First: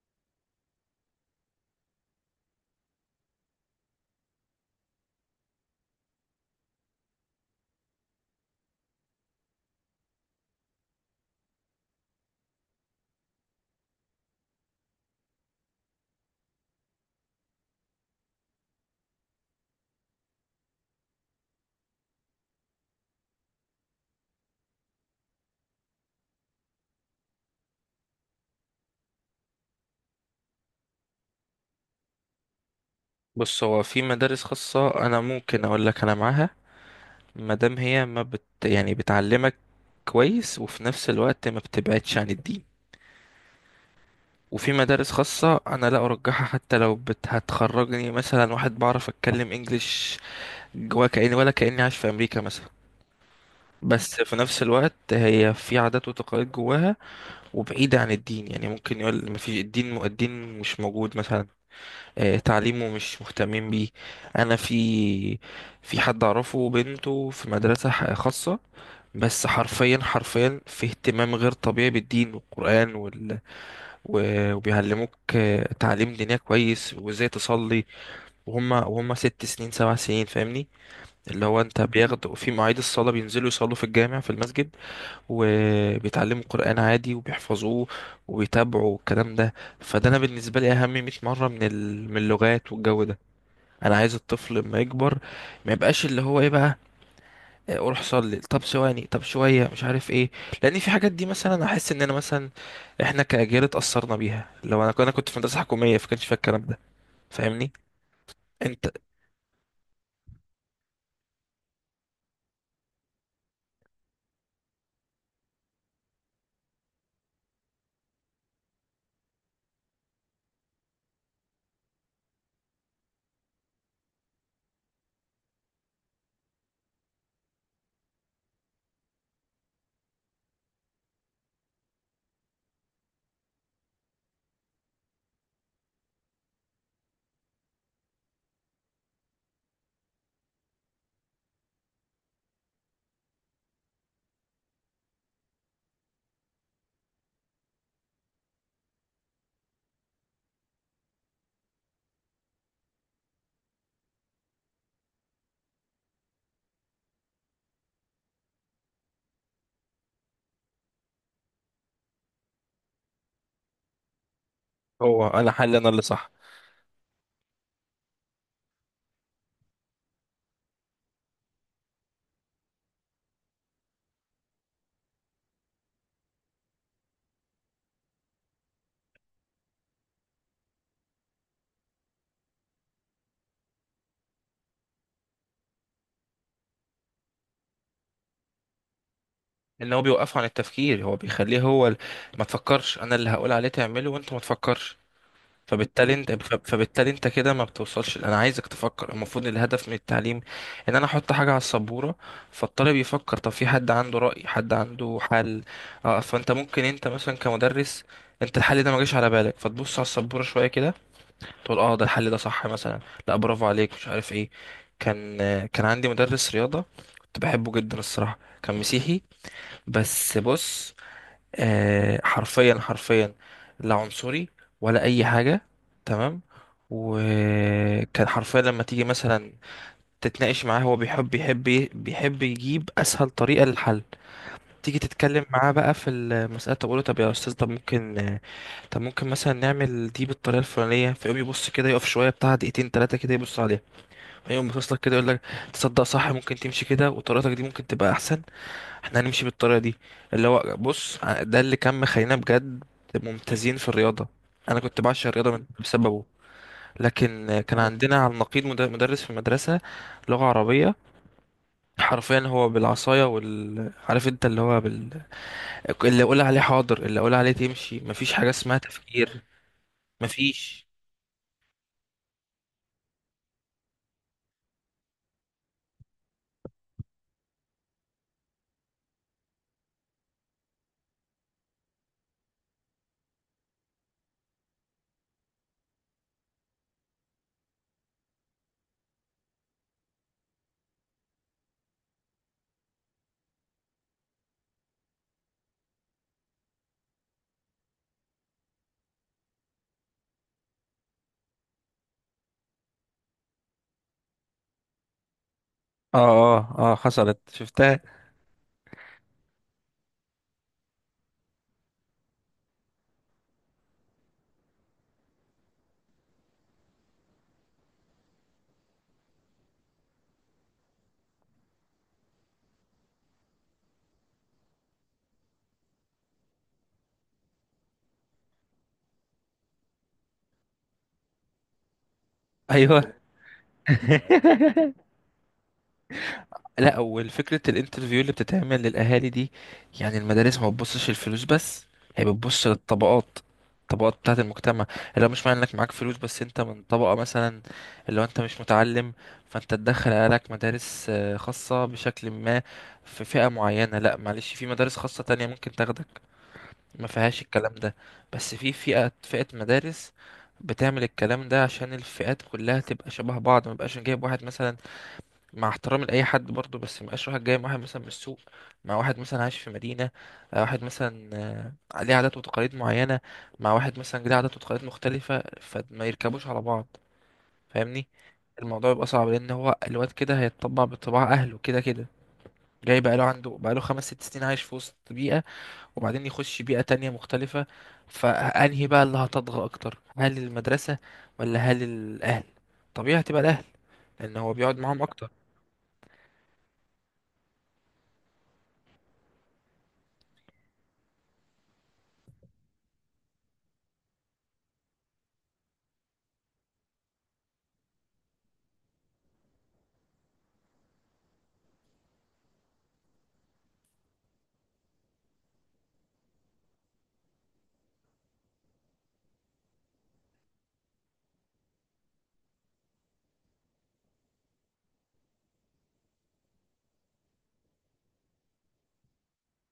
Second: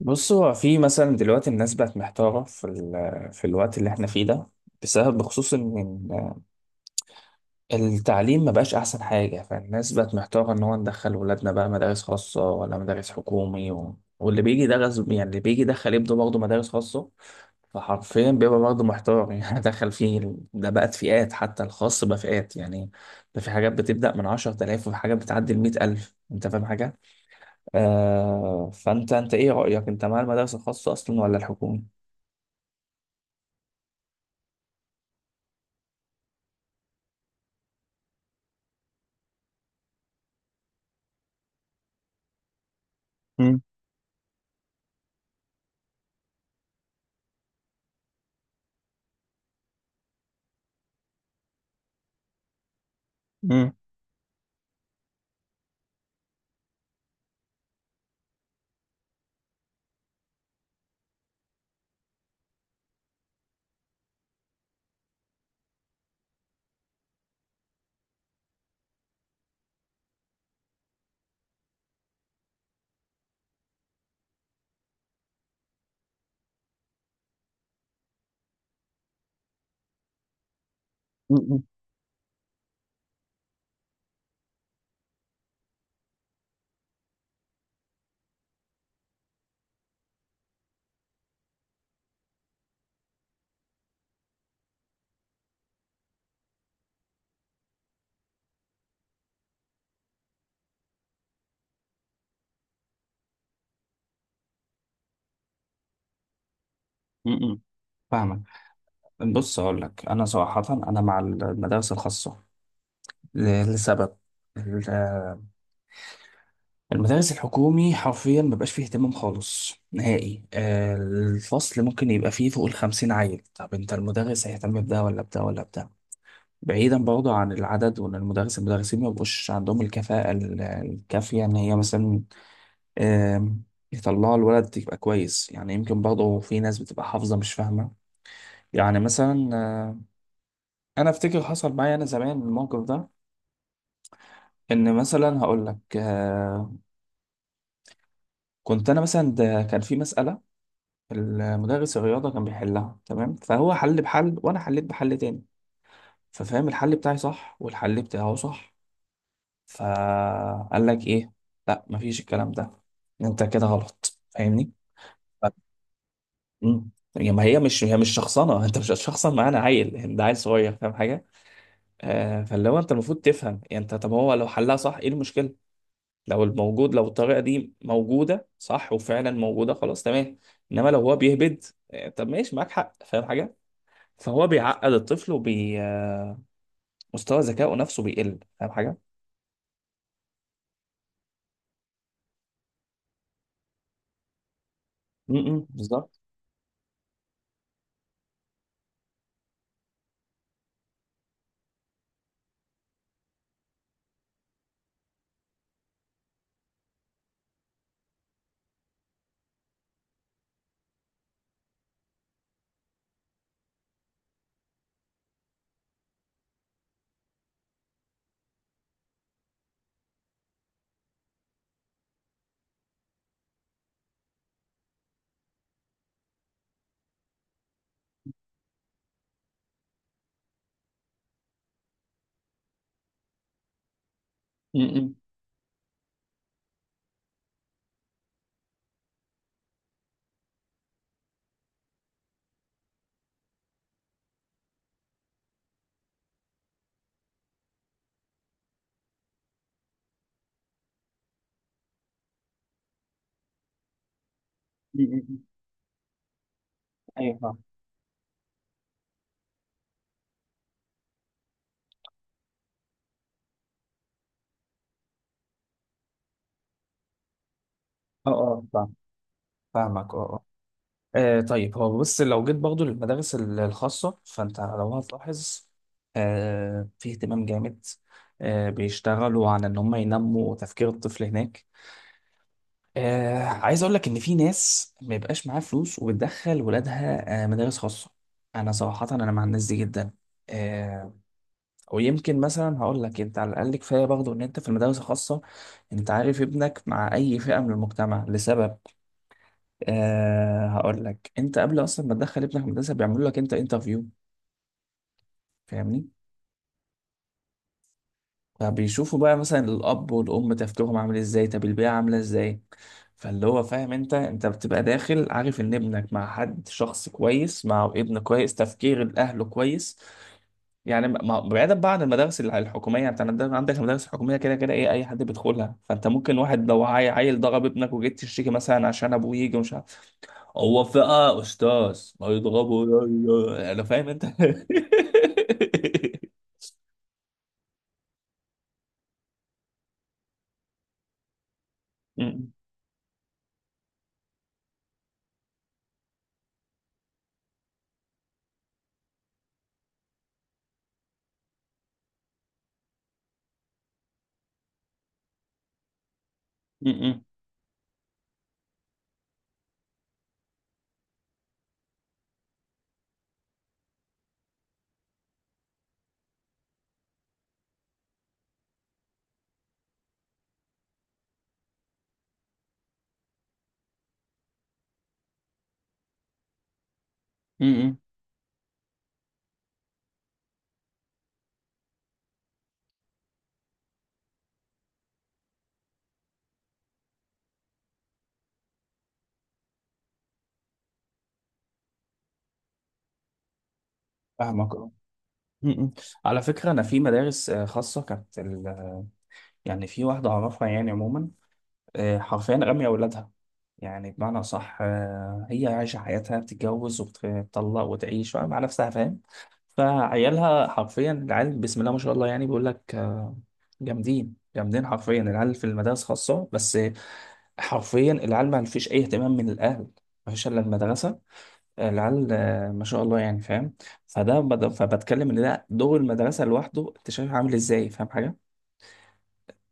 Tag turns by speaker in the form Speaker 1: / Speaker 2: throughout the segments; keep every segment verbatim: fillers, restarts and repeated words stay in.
Speaker 1: بص هو في مثلا دلوقتي الناس بقت محتارة في ال... في الوقت اللي احنا فيه ده بسبب بخصوص ان إن التعليم ما بقاش احسن حاجة، فالناس بقت محتارة ان هو ندخل ولادنا بقى مدارس خاصة ولا مدارس حكومي، و... واللي بيجي ده غصب، يعني اللي بيجي يدخل ابنه برضه مدارس خاصة. فحرفيا بيبقى برضه محتار يعني دخل فيه ال- ده بقت فئات، حتى الخاص بقى فئات يعني. ده في حاجات بتبدأ من عشر آلاف وفي حاجات بتعدي ال مئة ألف، انت فاهم حاجة؟ آه، فانت انت ايه رأيك، انت مع المدارس الخاصة اصلا ولا الحكومي؟
Speaker 2: بص، هو في مدارس خاصة أنا ممكن أقول لك أنا معاها. مادام هي ما بت يعني بتعلمك كويس، وفي نفس الوقت ما بتبعدش عن الدين.
Speaker 1: مم.
Speaker 2: وفي مدارس خاصة أنا لا أرجحها، حتى لو بت هتخرجني مثلا واحد بعرف أتكلم إنجليش جوا، كأني ولا كأني عايش في أمريكا مثلا،
Speaker 1: مم.
Speaker 2: بس في نفس الوقت هي في عادات وتقاليد جواها وبعيدة عن الدين. يعني ممكن يقول ما فيش الدين الدين مش موجود مثلا. آه، تعليمه مش مهتمين بيه. انا في في حد اعرفه بنته في مدرسة ح- خاصة، بس حرفيا حرفيا في اهتمام غير طبيعي بالدين والقرآن وال... و- وبيعلموك، آه، تعليم دينية كويس وازاي تصلي. وهم وهم ست سنين سبع سنين، فاهمني؟ اللي هو
Speaker 1: مم.
Speaker 2: انت بياخدوا في مواعيد الصلاة بينزلوا يصلوا في الجامع في المسجد، وبيتعلموا قرآن عادي وبيحفظوه، وبيتابعوا الكلام ده. فده انا بالنسبة لي اهم 100 مرة من ال... من اللغات والجو ده. انا عايز الطفل لما يكبر ما يبقاش اللي هو ايه بقى، آه، روح صلي، طب ثواني، طب شويه، مش عارف ايه. لان في حاجات دي مثلا احس ان انا مثلا، احنا كاجيال اتاثرنا بيها. لو انا انا كنت في مدرسه حكوميه فكانش فيها الكلام ده،
Speaker 1: مم.
Speaker 2: فاهمني
Speaker 1: فاهمك.
Speaker 2: انت.
Speaker 1: بص اقول لك انا صراحه، انا مع المدارس الخاصه ل- لسبب. ال- المدارس الحكومي حرفيا مبقاش فيه اهتمام خالص نهائي. آه، الفصل ممكن يبقى فيه فوق الخمسين عيل، طب انت المدرس هيهتم بده ولا بده ولا بده؟ بعيدا برضه عن العدد، وان المدرس المدرسين مبقوش عندهم الكفاءه ال- الكافيه ان هي مثلا آم، يطلعوا الولد يبقى كويس. يعني يمكن برضه في ناس بتبقى حافظة مش فاهمة. يعني مثلا آه، أنا أفتكر حصل معايا أنا زمان الموقف ده. إن مثلا هقول لك، آه، كنت أنا مثلا ده كان في مسألة، المدرس الرياضة كان بيحلها تمام، فهو حل بحل وأنا حليت بحل تاني. ففهم الحل بتاعي صح والحل بتاعه صح، فقال لك إيه؟ لا، مفيش الكلام ده، أنت كده غلط. فاهمني؟
Speaker 2: هو انا حل انا اللي صح.
Speaker 1: مم. يعني ما هي مش هي مش شخصنه انت مش هتشخصن معانا عيل يعني، ده عيل صغير فاهم حاجه؟ آه، فاللي هو انت المفروض تفهم يعني. انت طب هو لو حلها صح، ايه المشكله؟ لو الموجود، لو الطريقه دي موجوده صح، وفعلا موجوده، خلاص تمام. انما لو هو بيهبد، آه طب ماشي، معاك حق، فاهم حاجه؟ فهو بيعقد الطفل ومستوى ذكائه نفسه بيقل، فاهم حاجه؟
Speaker 2: ان هو بيوقفه عن التفكير، هو بيخليه، هو ال- ما تفكرش، انا اللي هقول عليه تعمله وانت ما تفكرش.
Speaker 1: امم،
Speaker 2: فبالتالي
Speaker 1: بالظبط.
Speaker 2: انت فب- فبالتالي انت كده ما بتوصلش، انا عايزك تفكر. المفروض الهدف من التعليم ان انا احط حاجه على السبوره فالطالب يفكر. طب في حد عنده راي، حد عنده حل. اه، فانت ممكن انت مثلا كمدرس، انت الحل ده ما جاش على بالك، فتبص على السبوره شويه كده، تقول اه ده الحل ده صح مثلا، لا، برافو عليك، مش عارف ايه. كان آه، كان عندي مدرس رياضه كنت بحبه جدا الصراحه، كان مسيحي، بس بص، آه، حرفيا حرفيا، لا عنصري ولا اي حاجه، تمام. وكان حرفيا لما تيجي مثلا تتناقش معاه، هو بيحب بيحب بيحب يجيب اسهل طريقه للحل. تيجي
Speaker 1: امم.
Speaker 2: تتكلم معاه بقى في المساله، تقول له طب يا استاذ، طب ممكن طب ممكن مثلا نعمل دي بالطريقه الفلانيه، فيقوم يبص كده، يقف شويه بتاع دقيقتين ثلاثه كده يبص عليها، فيقوم باصص لك كده، يقول لك تصدق صح، ممكن تمشي كده وطريقتك دي ممكن تبقى احسن، احنا هنمشي بالطريقه دي. اللي هو بص، ده اللي كان مخلينا بجد ممتازين في الرياضه. انا كنت
Speaker 1: م- م-
Speaker 2: بعشق
Speaker 1: م.
Speaker 2: الرياضه من- بسببه.
Speaker 1: ايوه فاهم.
Speaker 2: لكن كان مم. عندنا على النقيض مد- مدرس في المدرسه لغه عربيه. حرفيا هو بالعصايه وال عارف انت اللي هو بال... اللي اقول عليه حاضر، اللي اقول عليه تمشي،
Speaker 1: اه
Speaker 2: مفيش حاجه
Speaker 1: اه
Speaker 2: اسمها
Speaker 1: فاهم.
Speaker 2: تفكير.
Speaker 1: فاهمك اه.
Speaker 2: مفيش.
Speaker 1: آه طيب، هو بص لو جيت برضه للمدارس ال- الخاصة فأنت لو هتلاحظ، آه، في اهتمام جامد، آه، بيشتغلوا على إن هم ينموا تفكير الطفل هناك. آه عايز أقول لك إن في ناس ما يبقاش معاها فلوس وبتدخل ولادها آه مدارس خاصة، أنا صراحة أنا مع الناس دي جدا. آه، ويمكن مثلا هقول لك، أنت على الأقل كفاية برضه إن أنت في المدارس الخاصة أنت عارف ابنك مع أي فئة من المجتمع. لسبب، أه هقول لك، انت قبل اصلا ما تدخل ابنك مدرسه بيعملوا لك انت انترفيو. فاهمني؟
Speaker 2: اه، اه، اه، حصلت شفتها.
Speaker 1: فبيشوفوا بقى مثلا الاب والام تفكيرهم عامل ازاي، طب البيئه عامله ازاي. فاللي هو فاهم، انت انت بتبقى داخل عارف ان ابنك مع حد شخص كويس، مع ابن كويس، تفكير الاهل كويس. يعني ما- ما- بعيدا بقى عن المدارس الع- الحكوميه يعني. انت عندك عندك المدارس الحكوميه كده كده، ايه اي حد بيدخلها. فانت ممكن واحد لو عي- عيل ضرب ابنك وجيت تشتكي مثلا عشان ابوه يجي، ومش هو فئة أستاذ، ما يضربوا،
Speaker 2: ايوه.
Speaker 1: يا- يا- أنا فاهم أنت
Speaker 2: لا، والفكرة الانترفيو اللي بتتعمل للأهالي دي، يعني المدارس ما بتبصش الفلوس بس، هي
Speaker 1: م-
Speaker 2: بتبص للطبقات، الطبقات بتاعة المجتمع. اللي هو مش معنى انك معاك فلوس بس، انت من طبقة مثلا اللي هو انت مش متعلم، فانت تدخل عيالك مدارس آه، خاصة بشكل ما، في فئة معينة. لا معلش، في مدارس خاصة تانية ممكن تاخدك ما
Speaker 1: م-
Speaker 2: فيهاش الكلام ده. بس في فئة فئة مدارس بتعمل الكلام ده عشان الفئات كلها تبقى شبه بعض، ما بقاش جايب واحد مثلا، مع احترامي لأي حد برضه، بس مبقاش واحد جاي مع واحد مثلا من السوق، مع واحد مثلا عايش في مدينة، آه، واحد مثلا، آه، ليه عادات وتقاليد معينة، مع واحد مثلا ليه عادات وتقاليد مختلفة، فما يركبوش على بعض،
Speaker 1: م- م-
Speaker 2: فاهمني. الموضوع يبقى صعب، لأن هو الواد كده هيتطبع بطباع أهله كده كده، جاي بقاله، عنده بقاله خمس ست سنين عايش في وسط بيئة، وبعدين يخش بيئة تانية مختلفة. فأنهي بقى اللي هتضغى أكتر، هل المدرسة ولا هل الأهل؟ طبيعي هتبقى الأهل، لأن هو
Speaker 1: فاهمك
Speaker 2: بيقعد
Speaker 1: اه.
Speaker 2: معاهم أكتر.
Speaker 1: م- م. على فكرة، أنا في مدارس آه، خاصة كانت ال... يعني في واحدة أعرفها يعني. عموما، آه، حرفيا رامية أولادها. يعني بمعنى صح، آه، هي عايشة حياتها، بتتجوز وبتطلق وتعيش مع نفسها، فاهم؟ فعيالها حرفيا، العيال بسم الله ما شاء الله، يعني بيقول لك آه، جامدين جامدين حرفيا العيال في المدارس خاصة. بس حرفيا العيال ما فيش اي اهتمام من الاهل، ما فيش الا المدرسه. العيال آه، ما شاء الله يعني، فاهم؟ فده بد- فبتكلم ان ده دور المدرسه لوحده، انت شايف عامل ازاي، فاهم حاجه؟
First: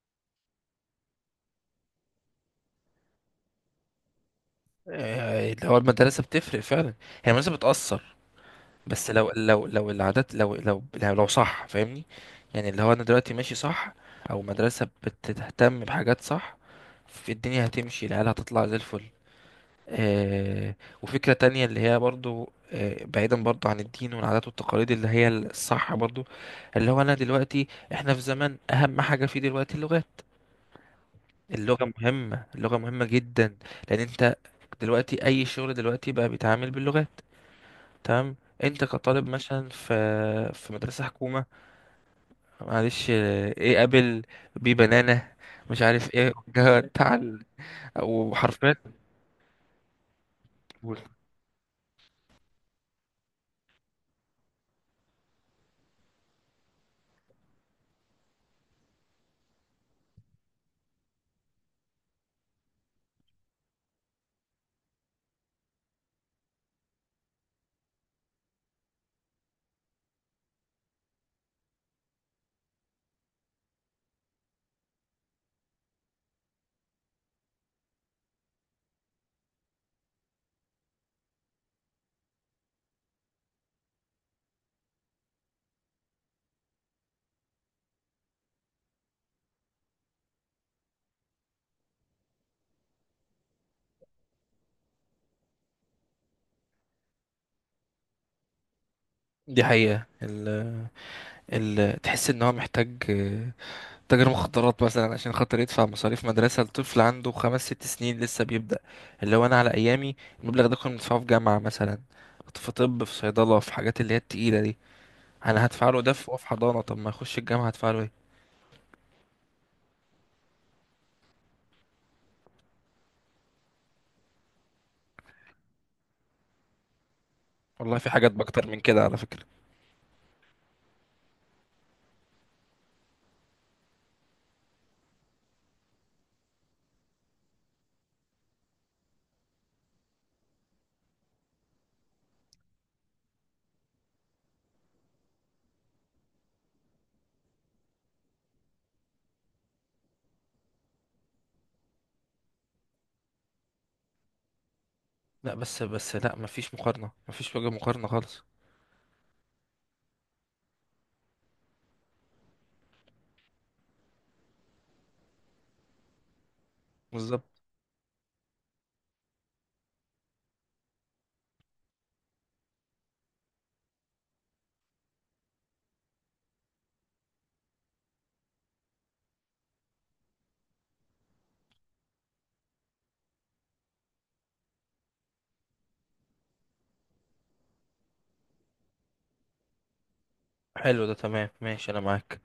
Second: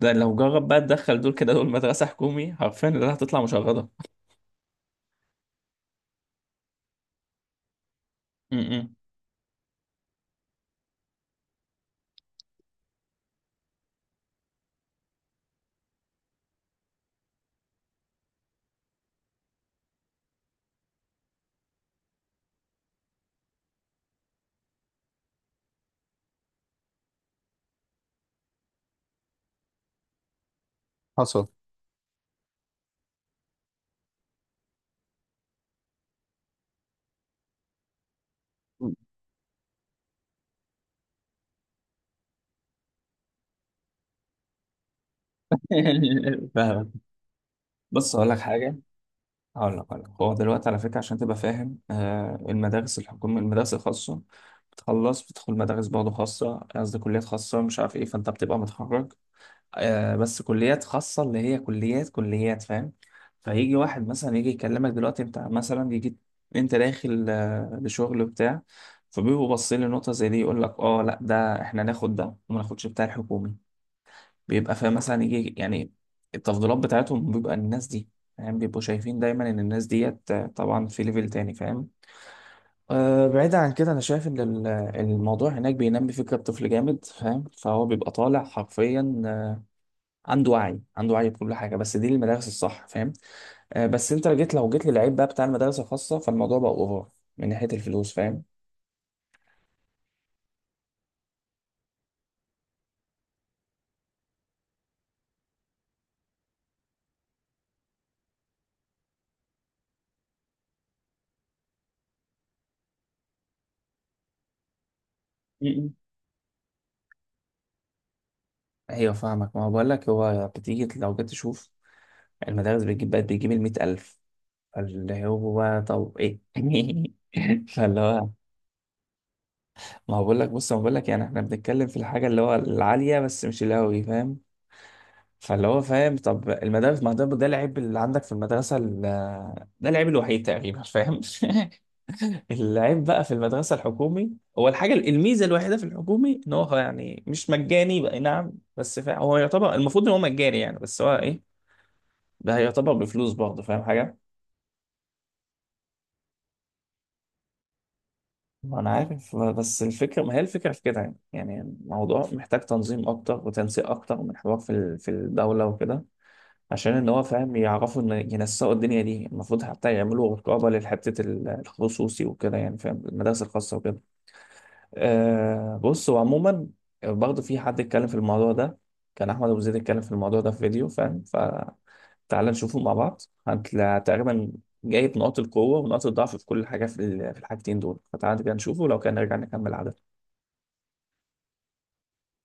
Speaker 1: ده لو جرب بقى تدخل دول كده دول مدرسه حكومي، حرفيا اللي هتطلع مشردة.
Speaker 2: آه، اللي هو المدرسة بتفرق فعلا، هي المدرسة بتأثر،
Speaker 1: م-
Speaker 2: بس لو لو لو العادات لو لو لو, لو صح، فاهمني؟ يعني اللي هو أنا دلوقتي ماشي صح، أو مدرسة بتهتم بحاجات صح في الدنيا، هتمشي العيال هتطلع زي الفل. آه. وفكرة تانية اللي هي برضو، آه، بعيدا برضو عن الدين والعادات والتقاليد اللي هي الصح برضو، اللي هو أنا دلوقتي، إحنا في زمن أهم حاجة فيه دلوقتي اللغات.
Speaker 1: حصل.
Speaker 2: اللغة مهمة اللغة مهمة جدا، لأن أنت دلوقتي أي شغل دلوقتي بقى بيتعامل باللغات، تمام. أنت
Speaker 1: م.
Speaker 2: كطالب مثلا في في مدرسة حكومة، معلش، إيه قابل بيه بنانا، مش عارف إيه،
Speaker 1: فاهمك.
Speaker 2: تعال.
Speaker 1: بص هقول لك
Speaker 2: وحرفيا
Speaker 1: حاجه، هقول لك هقول لك هو دلوقتي على فكره، عشان تبقى فاهم، آه، المدارس الحكوميه المدارس الخاصه بتخلص بتدخل مدارس برضه خاصه، قصدي كليات خاصه مش عارف ايه، فانت بتبقى متخرج آه، بس كليات خاصة، اللي هي كليات كليات فاهم. فيجي واحد مثلا يجي يكلمك دلوقتي، انت مثلا يجي انت داخل آه، لشغل بتاع، فبيبقوا باصين لنقطة زي دي، يقول لك اه لا ده احنا ناخد ده وما ناخدش بتاع الحكومي. بيبقى فاهم مثلا يجي يعني التفضيلات بتاعتهم، بيبقى الناس دي فاهم، بيبقوا شايفين دايما ان الناس ديت آه، طبعا في ليفل تاني، فاهم؟ أه بعيد عن كده، انا شايف ان ال- الموضوع هناك بينمي فكرة الطفل جامد فاهم، فهو بيبقى طالع حرفيا عنده وعي عنده وعي بكل حاجه، بس دي المدارس الصح فاهم. آه بس انت جيت، لو جيت للعيب بقى بتاع المدارس الخاصه، فالموضوع بقى اوفر من ناحيه الفلوس فاهم.
Speaker 2: دي حقيقة، ال... ال... تحس إن هو محتاج تاجر مخدرات مثلا عشان خاطر يدفع مصاريف مدرسة لطفل عنده خمس ست سنين لسه بيبدأ. اللي هو أنا على أيامي، المبلغ ده كنا بندفعه في جامعة مثلا، في طب، في صيدلة، في حاجات اللي هي التقيلة دي. أنا هدفع
Speaker 1: م-
Speaker 2: له ده في هو في حضانة، طب ما يخش الجامعة هدفع له إيه؟
Speaker 1: ايوه فاهمك. ما هو بقول لك، هو بتيجي لو جيت تشوف، المدارس بتجيب بقت بتجيب ال مئة ألف، فاللي هو بقى طب ايه
Speaker 2: والله
Speaker 1: فاللي
Speaker 2: في
Speaker 1: هو،
Speaker 2: حاجات بكتر من كده على فكرة.
Speaker 1: ما هو بقول لك بص، ما بقول لك يعني، احنا بنتكلم في الحاجه اللي هو العاليه بس مش اللي هو فاهم. فاللي هو فاهم، طب المدارس، ما ده ده العيب اللي عندك في المدرسه ال- ده العيب الوحيد تقريبا فاهم العيب بقى في المدرسة الحكومي، هو الحاجة الميزة الوحيدة في الحكومي ان هو يعني مش مجاني بقى، نعم. بس فا هو يعتبر المفروض ان هو مجاني يعني، بس هو ايه، ده يعتبر بفلوس برضه، فاهم حاجة؟
Speaker 2: لا بس بس، لا مفيش مقارنة، مفيش وجه مقارنة خالص.
Speaker 1: ما انا عارف، بس الفكرة، ما هي الفكرة في كده يعني. يعني الموضوع محتاج تنظيم اكتر وتنسيق اكتر من حوار في ال- في الدولة وكده، عشان ان هو فاهم،
Speaker 2: بالظبط.
Speaker 1: يعرفوا ان ينسقوا الدنيا دي، المفروض حتى يعملوا رقابة لحتة ال- الخصوصي وكده يعني، فاهم، المدارس الخاصة وكده. أه بص هو عموما برضه في حد اتكلم في الموضوع ده، كان احمد ابو زيد اتكلم في الموضوع ده في فيديو، فاهم، فتعال نشوفه مع بعض. هتلاقي تقريبا جايب نقاط القوه ونقاط الضعف في كل حاجه في ال- في الحاجتين دول، فتعال كده نشوفه، لو كان نرجع نكمل عدد.
Speaker 2: حلو ده، تمام، ماشي، أنا معاك.